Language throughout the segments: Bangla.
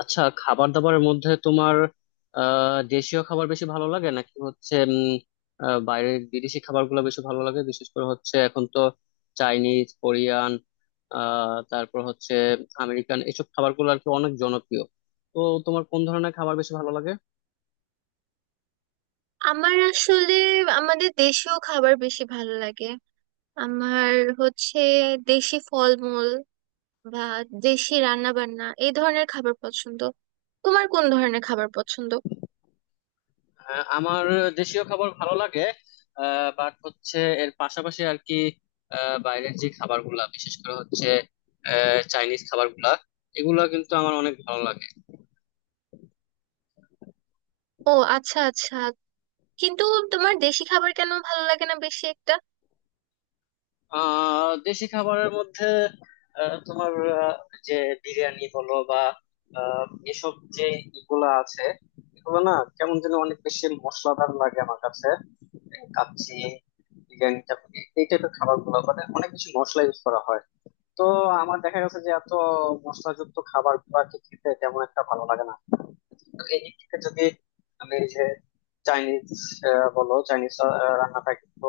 আচ্ছা, খাবার দাবারের মধ্যে তোমার দেশীয় খাবার বেশি ভালো লাগে নাকি বাইরের বিদেশি খাবারগুলো বেশি ভালো লাগে? বিশেষ করে হচ্ছে এখন তো চাইনিজ, কোরিয়ান, তারপর হচ্ছে আমেরিকান এসব খাবারগুলো আর কি অনেক জনপ্রিয়। তো তোমার কোন ধরনের খাবার বেশি ভালো লাগে? আমার আসলে আমাদের দেশীয় খাবার বেশি ভালো লাগে। আমার হচ্ছে দেশি ফলমূল বা দেশি রান্না বান্না, এই ধরনের খাবার পছন্দ। তোমার কোন ধরনের খাবার পছন্দ? আমার দেশীয় খাবার ভালো লাগে, বাট হচ্ছে এর পাশাপাশি আর কি বাইরের যে খাবারগুলা, বিশেষ করে হচ্ছে চাইনিজ খাবারগুলা, এগুলা কিন্তু আমার অনেক ভালো লাগে। ও আচ্ছা আচ্ছা, কিন্তু তোমার দেশি খাবার কেন ভালো লাগে না বেশি একটা? দেশি খাবারের মধ্যে আহ, তোমার আহ, যে বিরিয়ানি বলো বা আহ, এসব যে ইগুলা আছে, এগুলো না কেমন যেন অনেক বেশি মশলাদার লাগে আমার কাছে। এই কাচ্চি বিরিয়ানি এই টাইপের খাবার গুলো মানে অনেক বেশি মশলা ইউজ করা হয়। তো আমার দেখা গেছে যে এত মশলাযুক্ত খাবার গুলা খেতে তেমন একটা ভালো লাগে না। তো এই দিক থেকে যদি আমি এই যে চাইনিজ বলো, চাইনিজ রান্নাটা কিন্তু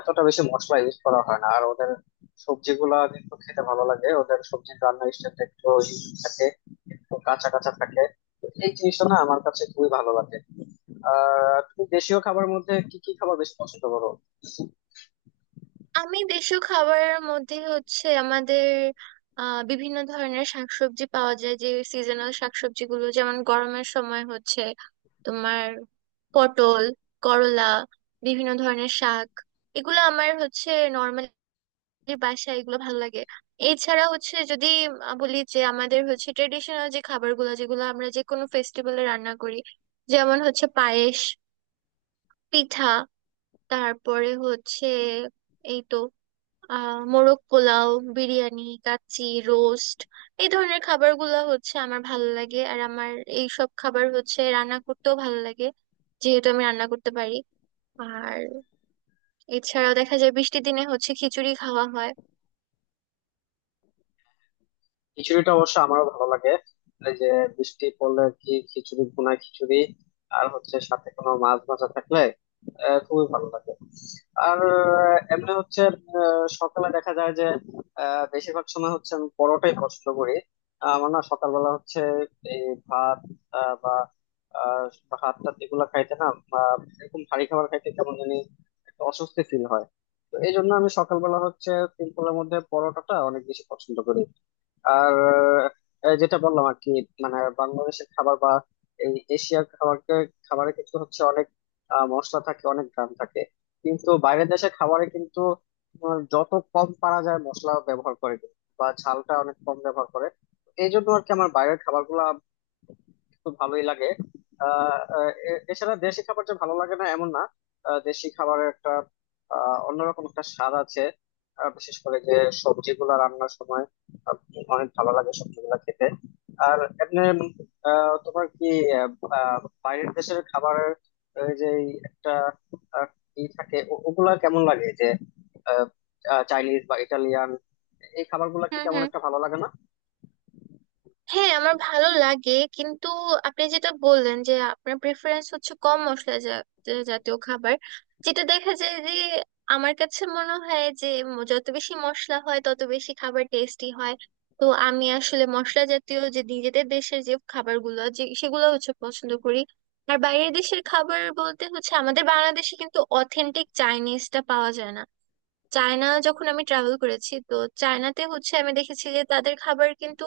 এতটা বেশি মশলা ইউজ করা হয় না, আর ওদের সবজিগুলা কিন্তু খেতে ভালো লাগে। ওদের সবজির রান্নার স্টাইলটা একটু ইউনিক থাকে, একটু কাঁচা কাঁচা থাকে। তো এই জিনিসটা না আমার কাছে খুবই ভালো লাগে। আর তুমি দেশীয় খাবারের মধ্যে কি কি খাবার বেশি পছন্দ করো? আমি দেশীয় খাবারের মধ্যে হচ্ছে আমাদের বিভিন্ন ধরনের শাকসবজি পাওয়া যায়, যে সিজনাল শাকসবজিগুলো, যেমন গরমের সময় হচ্ছে তোমার পটল, করলা, বিভিন্ন ধরনের শাক, এগুলো আমার হচ্ছে নর্মালি বাসায় এগুলো ভালো লাগে। এছাড়া হচ্ছে যদি বলি, যে আমাদের হচ্ছে ট্রেডিশনাল যে খাবারগুলো, যেগুলো আমরা যে কোনো ফেস্টিভ্যালে রান্না করি, যেমন হচ্ছে পায়েস, পিঠা, তারপরে হচ্ছে এই তো মোরগ পোলাও, বিরিয়ানি, কাচ্চি, রোস্ট, এই ধরনের খাবারগুলো হচ্ছে আমার ভালো লাগে, আর আমার এই সব খাবার হচ্ছে রান্না করতেও ভালো লাগে, যেহেতু আমি রান্না করতে পারি। আর এছাড়াও দেখা যায় বৃষ্টির দিনে হচ্ছে খিচুড়ি খাওয়া হয়। খিচুড়িটা অবশ্য আমারও ভালো লাগে। এই যে বৃষ্টি পড়লে আর কি খিচুড়ি, ভুনা খিচুড়ি, আর হচ্ছে সাথে কোনো মাছ ভাজা থাকলে খুবই ভালো লাগে। আর এমনি হচ্ছে সকালে দেখা যায় যে বেশিরভাগ সময় হচ্ছে আমি পরোটাই পছন্দ করি। আমার না সকালবেলা হচ্ছে এই ভাত আহ, বা আহ, ভাত টাত এগুলো খাইতে না, বা এরকম ভারী খাবার খাইতে কেমন জানি একটা অস্বস্তি ফিল হয়। তো এই জন্য আমি সকালবেলা হচ্ছে সিম্পলের মধ্যে পরোটাটা অনেক বেশি পছন্দ করি। আর যেটা বললাম আর কি, মানে বাংলাদেশের খাবার বা এই এশিয়ার খাবারে কিন্তু হচ্ছে অনেক মশলা থাকে, অনেক গ্রাম থাকে। কিন্তু বাইরের দেশের খাবারে কিন্তু তোমার যত কম পারা যায় মশলা ব্যবহার করে কিন্তু, বা ঝালটা অনেক কম ব্যবহার করে। এই জন্য আর কি আমার বাইরের খাবারগুলো তো ভালোই লাগে। আহ আহ, এ- এছাড়া দেশি খাবার যে ভালো লাগে না এমন না। দেশি খাবারের একটা অন্যরকম একটা স্বাদ আছে। বিশেষ করে যে সবজিগুলো রান্নার সময় আহ, অনেক ভালো লাগে সবজিগুলো খেতে। আর এমনি আহ, তোমার কি আহ, আহ, বাইরের দেশের খাবারের যে এই একটা আহ, ই থাকে, ওগুলা কেমন লাগে? যে আহ, আহ, চাইনিজ বা ইটালিয়ান এই খাবারগুলা কি হুম তেমন হুম। একটা ভালো লাগে না? হ্যাঁ, আমার ভালো লাগে, কিন্তু আপনি যেটা বললেন যে আপনার প্রেফারেন্স হচ্ছে কম মশলা জা- জা- জাতীয় খাবার, যেটা দেখা যায় যে আমার কাছে মনে হয় যে যত বেশি মশলা হয় তত বেশি খাবার টেস্টি হয়। তো আমি আসলে মশলা জাতীয় যে নিজেদের দেশের যে খাবারগুলো, যে সেগুলো হচ্ছে পছন্দ করি। আর বাইরের দেশের খাবার বলতে হচ্ছে, আমাদের বাংলাদেশে কিন্তু অথেন্টিক চাইনিজটা পাওয়া যায় না। চায়না যখন আমি ট্রাভেল করেছি, তো চায়নাতে হচ্ছে আমি দেখেছি যে তাদের খাবার কিন্তু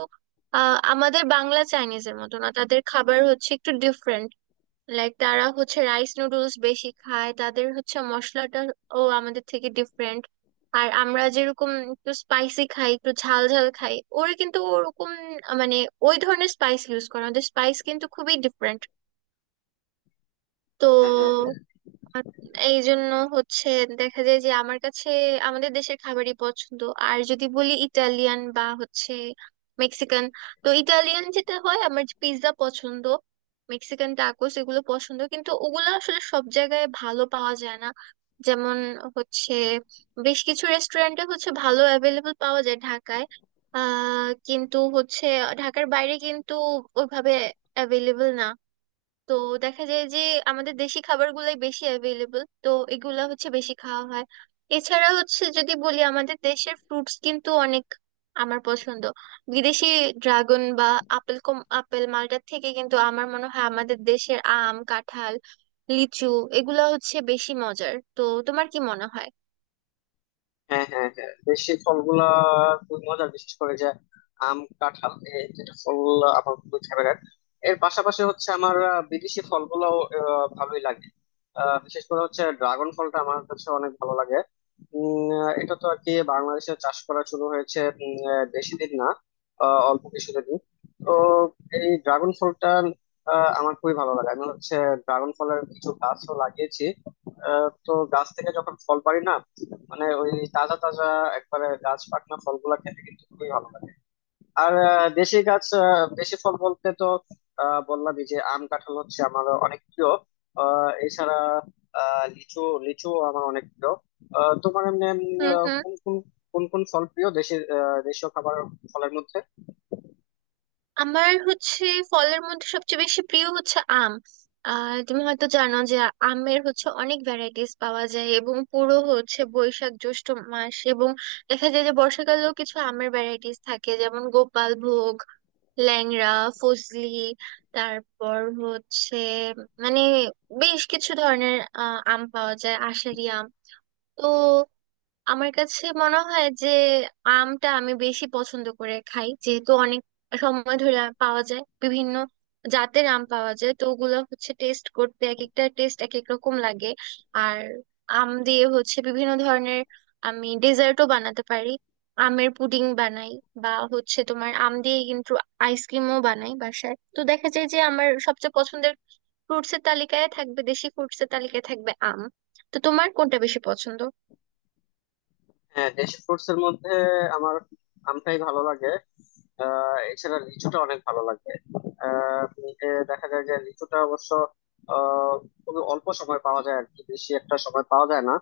আমাদের বাংলা চাইনিজের মতো না, তাদের খাবার হচ্ছে একটু ডিফারেন্ট। লাইক, তারা হচ্ছে রাইস নুডলস বেশি খায়, তাদের হচ্ছে মশলাটা ও আমাদের থেকে ডিফারেন্ট। আর আমরা যেরকম একটু স্পাইসি খাই, একটু ঝাল ঝাল খাই, ওরা কিন্তু ওরকম মানে ওই ধরনের স্পাইস ইউজ করে, আমাদের স্পাইস কিন্তু খুবই ডিফারেন্ট। হ্যাঁ তো হ্যাঁ আর এই জন্য হচ্ছে দেখা যায় যে আমার কাছে আমাদের দেশের খাবারই পছন্দ। আর যদি বলি ইটালিয়ান বা হচ্ছে মেক্সিকান, তো ইটালিয়ান যেটা হয় আমার পিৎজা পছন্দ, মেক্সিকান টাকোস এগুলো পছন্দ, কিন্তু ওগুলো আসলে সব জায়গায় ভালো পাওয়া যায় না। যেমন হচ্ছে বেশ কিছু রেস্টুরেন্টে হচ্ছে ভালো অ্যাভেলেবল পাওয়া যায় ঢাকায়। কিন্তু হচ্ছে ঢাকার বাইরে কিন্তু ওইভাবে অ্যাভেলেবল না। তো দেখা যায় যে আমাদের দেশি খাবারগুলাই বেশি অ্যাভেলেবল, তো এগুলা হচ্ছে বেশি খাওয়া হয়। এছাড়া হচ্ছে যদি বলি, আমাদের দেশের ফ্রুটস কিন্তু অনেক আমার পছন্দ। বিদেশি ড্রাগন বা আপেল, কম আপেল মালটার থেকে কিন্তু আমার মনে হয় আমাদের দেশের আম, কাঁঠাল, লিচু এগুলা হচ্ছে বেশি মজার। তো তোমার কি মনে হয়? হ্যাঁ, হ্যাঁ, হ্যাঁ, দেশি ফলগুলা খুবই মজার। বিশেষ করে যে আম, কাঁঠাল এই দুটো ফল আমার খুবই ফেভারিট। এর পাশাপাশি হচ্ছে আমার বিদেশি ফলগুলোও ভালোই লাগে। বিশেষ করে হচ্ছে ড্রাগন ফলটা আমার কাছে অনেক ভালো লাগে। এটা তো আর কি বাংলাদেশে চাষ করা শুরু হয়েছে বেশি দিন না, অল্প কিছুদিন। তো এই ড্রাগন ফলটা আমার খুবই ভালো লাগে। আমি হচ্ছে ড্রাগন ফলের কিছু গাছও লাগিয়েছি। তো গাছ থেকে যখন ফল পারি না, মানে ওই তাজা তাজা একবারে গাছ পাকনা ফলগুলা খেতে কিন্তু খুবই ভালো লাগে। আর আহ, দেশি গাছ আহ, দেশি ফল বলতে তো বললামই যে আম কাঁঠাল হচ্ছে আমার অনেক প্রিয়। আহ, এছাড়া লিচু, লিচু আমার অনেক প্রিয়। তোমার এমনি এমনি, হুম আহ, হুম। কোন কোন কোন কোন ফল প্রিয়, দেশি দেশীয় খাবার ফলের মধ্যে? আমার হচ্ছে ফলের মধ্যে সবচেয়ে বেশি প্রিয় হচ্ছে আম। তুমি হয়তো জানো যে আমের হচ্ছে অনেক ভ্যারাইটিস পাওয়া যায়, এবং পুরো হচ্ছে বৈশাখ জ্যৈষ্ঠ মাস, এবং দেখা যায় যে বর্ষাকালেও কিছু আমের ভ্যারাইটিস থাকে, যেমন গোপাল ভোগ, ল্যাংড়া, ফজলি, তারপর হচ্ছে মানে বেশ কিছু ধরনের আম পাওয়া যায়, আষাঢ়ি আম। তো আমার কাছে মনে হয় যে আমটা আমি বেশি পছন্দ করে খাই, যেহেতু অনেক সময় ধরে আম পাওয়া যায়, বিভিন্ন জাতের আম পাওয়া যায়, তো ওগুলো হচ্ছে টেস্ট করতে এক একটা টেস্ট এক এক রকম লাগে। আর আম দিয়ে হচ্ছে বিভিন্ন ধরনের আমি ডেজার্টও বানাতে পারি, আমের পুডিং বানাই, বা হচ্ছে তোমার আম দিয়ে কিন্তু আইসক্রিমও বানাই বাসায়। তো দেখা যায় যে আমার সবচেয়ে পছন্দের ফ্রুটসের তালিকায় থাকবে, দেশি ফ্রুটসের তালিকায় থাকবে আম। তো তোমার কোনটা বেশি পছন্দ? হ্যাঁ, দেশি ফ্রুটস এর মধ্যে আমার আমটাই ভালো লাগে। এছাড়া লিচুটা অনেক ভালো লাগবে। এ দেখা যায় যে লিচুটা অবশ্য আহ খুবই অল্প সময় পাওয়া যায় আর কি, বেশি একটা সময় পাওয়া যায় না।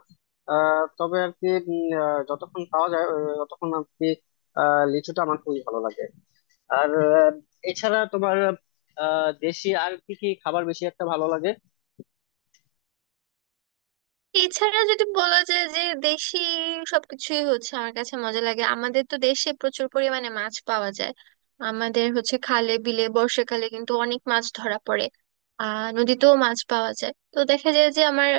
তবে আর কি যতক্ষণ পাওয়া যায় ততক্ষণ আর কি লিচুটা আমার খুবই ভালো লাগে। আর এছাড়া তোমার দেশি আর কি কি খাবার বেশি একটা ভালো লাগে? এছাড়া যদি বলা যায় যে দেশি সবকিছুই হচ্ছে আমার কাছে মজা লাগে। আমাদের তো দেশে প্রচুর পরিমাণে মাছ পাওয়া যায়, আমাদের হচ্ছে খালে বিলে বর্ষাকালে কিন্তু অনেক মাছ ধরা পড়ে। নদীতেও মাছ পাওয়া যায়। তো দেখা যায় যে আমার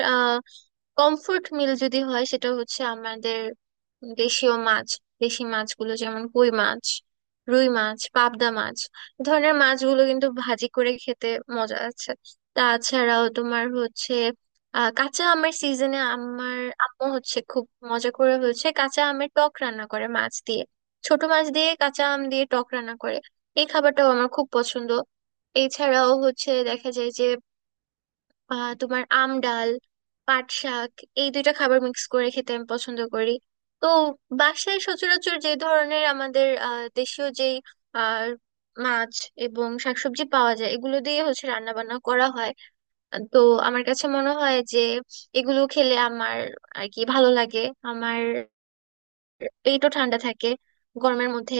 কমফোর্ট মিল যদি হয়, সেটা হচ্ছে আমাদের দেশীয় মাছ, দেশি মাছগুলো, যেমন কই মাছ, রুই মাছ, পাবদা মাছ, এ ধরনের মাছগুলো কিন্তু ভাজি করে খেতে মজা আছে। তাছাড়াও তোমার হচ্ছে কাঁচা আমের সিজনে আমার আম্মু হচ্ছে খুব মজা করে হচ্ছে কাঁচা আমের টক রান্না করে মাছ দিয়ে, ছোট মাছ দিয়ে, কাঁচা আম দিয়ে টক রান্না করে। এই খাবারটাও আমার খুব পছন্দ। এছাড়াও হচ্ছে দেখা যায় যে তোমার আম ডাল, পাট শাক, এই দুইটা খাবার মিক্স করে খেতে আমি পছন্দ করি। তো বাসায় সচরাচর যে ধরনের আমাদের দেশীয় যেই আহ মাছ এবং শাকসবজি পাওয়া যায়, এগুলো দিয়ে হচ্ছে রান্না বান্না করা হয়। তো আমার কাছে মনে হয় যে এগুলো খেলে আমার আর কি ভালো লাগে, আমার পেটও ঠান্ডা থাকে গরমের মধ্যে।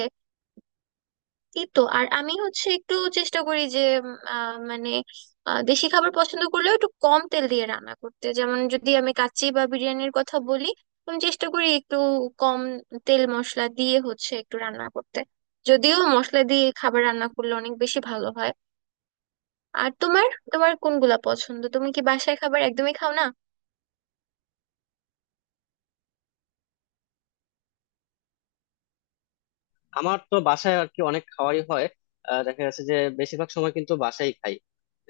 এই তো। আর আমি হচ্ছে একটু চেষ্টা করি যে মানে দেশি খাবার পছন্দ করলেও একটু কম তেল দিয়ে রান্না করতে। যেমন যদি আমি কাচ্চি বা বিরিয়ানির কথা বলি, আমি চেষ্টা করি একটু কম তেল মশলা দিয়ে হচ্ছে একটু রান্না করতে, যদিও মশলা দিয়ে খাবার রান্না করলে অনেক বেশি ভালো হয়। আর তোমার তোমার কোনগুলা পছন্দ? তুমি কি বাসায় খাবার একদমই খাও না? আমার তো বাসায় আর কি অনেক খাওয়াই হয়। দেখা যাচ্ছে যে বেশিরভাগ সময় কিন্তু বাসায় খাই।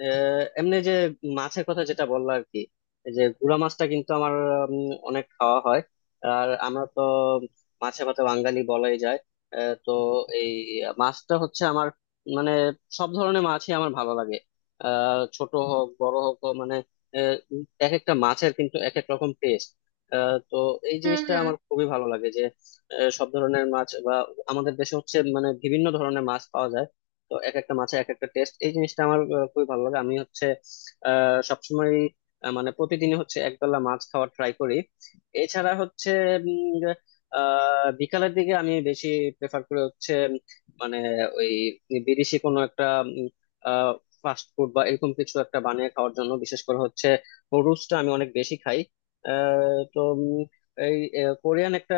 এমনি যে মাছের কথা যেটা বললো আর কি, এই যে গুড়া মাছটা কিন্তু আমার অনেক খাওয়া হয়। আর আমরা তো মাছে ভাতে বাঙালি বলাই যায়। তো এই মাছটা হচ্ছে আমার মানে সব ধরনের মাছই আমার ভালো লাগে। ছোট হোক বড় হোক, ও মানে আহ, এক একটা মাছের কিন্তু এক এক রকম টেস্ট। তো এই হুম জিনিসটা হুম। আমার খুবই ভালো লাগে যে সব ধরনের মাছ বা আমাদের দেশে হচ্ছে মানে বিভিন্ন ধরনের মাছ পাওয়া যায়। তো এক একটা মাছে এক একটা টেস্ট, এই জিনিসটা আমার খুবই ভালো লাগে। আমি হচ্ছে সবসময় মানে প্রতিদিনই হচ্ছে একবেলা মাছ খাওয়ার ট্রাই করি। এছাড়া হচ্ছে উম, যে, আহ বিকালের দিকে আমি বেশি প্রেফার করি হচ্ছে মানে ওই বিদেশি কোনো একটা ফাস্ট ফুড বা এরকম কিছু একটা বানিয়ে খাওয়ার জন্য। বিশেষ করে হচ্ছে রুস্টটা আমি অনেক বেশি খাই। তো এই কোরিয়ান একটা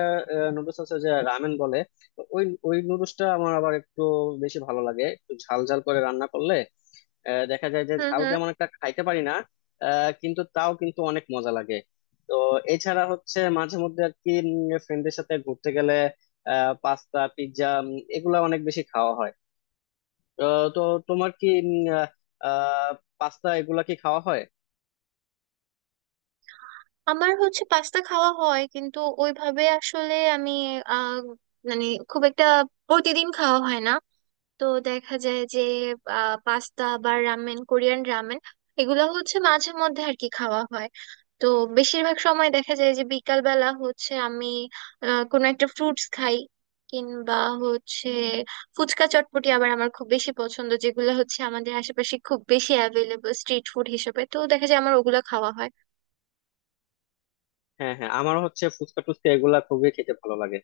নুডলস আছে যে রামেন বলে। তো ওই ওই নুডলসটা আমার আবার একটু বেশি ভালো লাগে একটু ঝাল ঝাল করে রান্না করলে। দেখা যায় যে হুম ঝাল হুম। তেমন একটা খাইতে পারি না, কিন্তু তাও কিন্তু অনেক মজা লাগে। তো এছাড়া হচ্ছে মাঝে মধ্যে আর কি ফ্রেন্ডের সাথে ঘুরতে গেলে পাস্তা, পিৎজা এগুলা অনেক বেশি খাওয়া হয়। তো তো তোমার কি পাস্তা এগুলা কি খাওয়া হয়? আমার হচ্ছে পাস্তা খাওয়া হয়, কিন্তু ওইভাবে আসলে আমি আহ মানে খুব একটা প্রতিদিন খাওয়া হয় না। তো দেখা যায় যে পাস্তা বা রামেন, কোরিয়ান রামেন, এগুলো হচ্ছে মাঝে মধ্যে আর কি খাওয়া হয়। তো বেশিরভাগ সময় দেখা যায় যে বিকাল বেলা হচ্ছে আমি কোনো একটা ফ্রুটস খাই, কিংবা হচ্ছে ফুচকা চটপটি আবার আমার খুব বেশি পছন্দ, যেগুলো হচ্ছে আমাদের আশেপাশে খুব বেশি অ্যাভেলেবল স্ট্রিট ফুড হিসেবে। তো দেখা যায় আমার ওগুলো খাওয়া হয়। হ্যাঁ, হ্যাঁ, আমার হচ্ছে ফুচকা টুচকা এগুলা খুবই খেতে ভালো লাগে।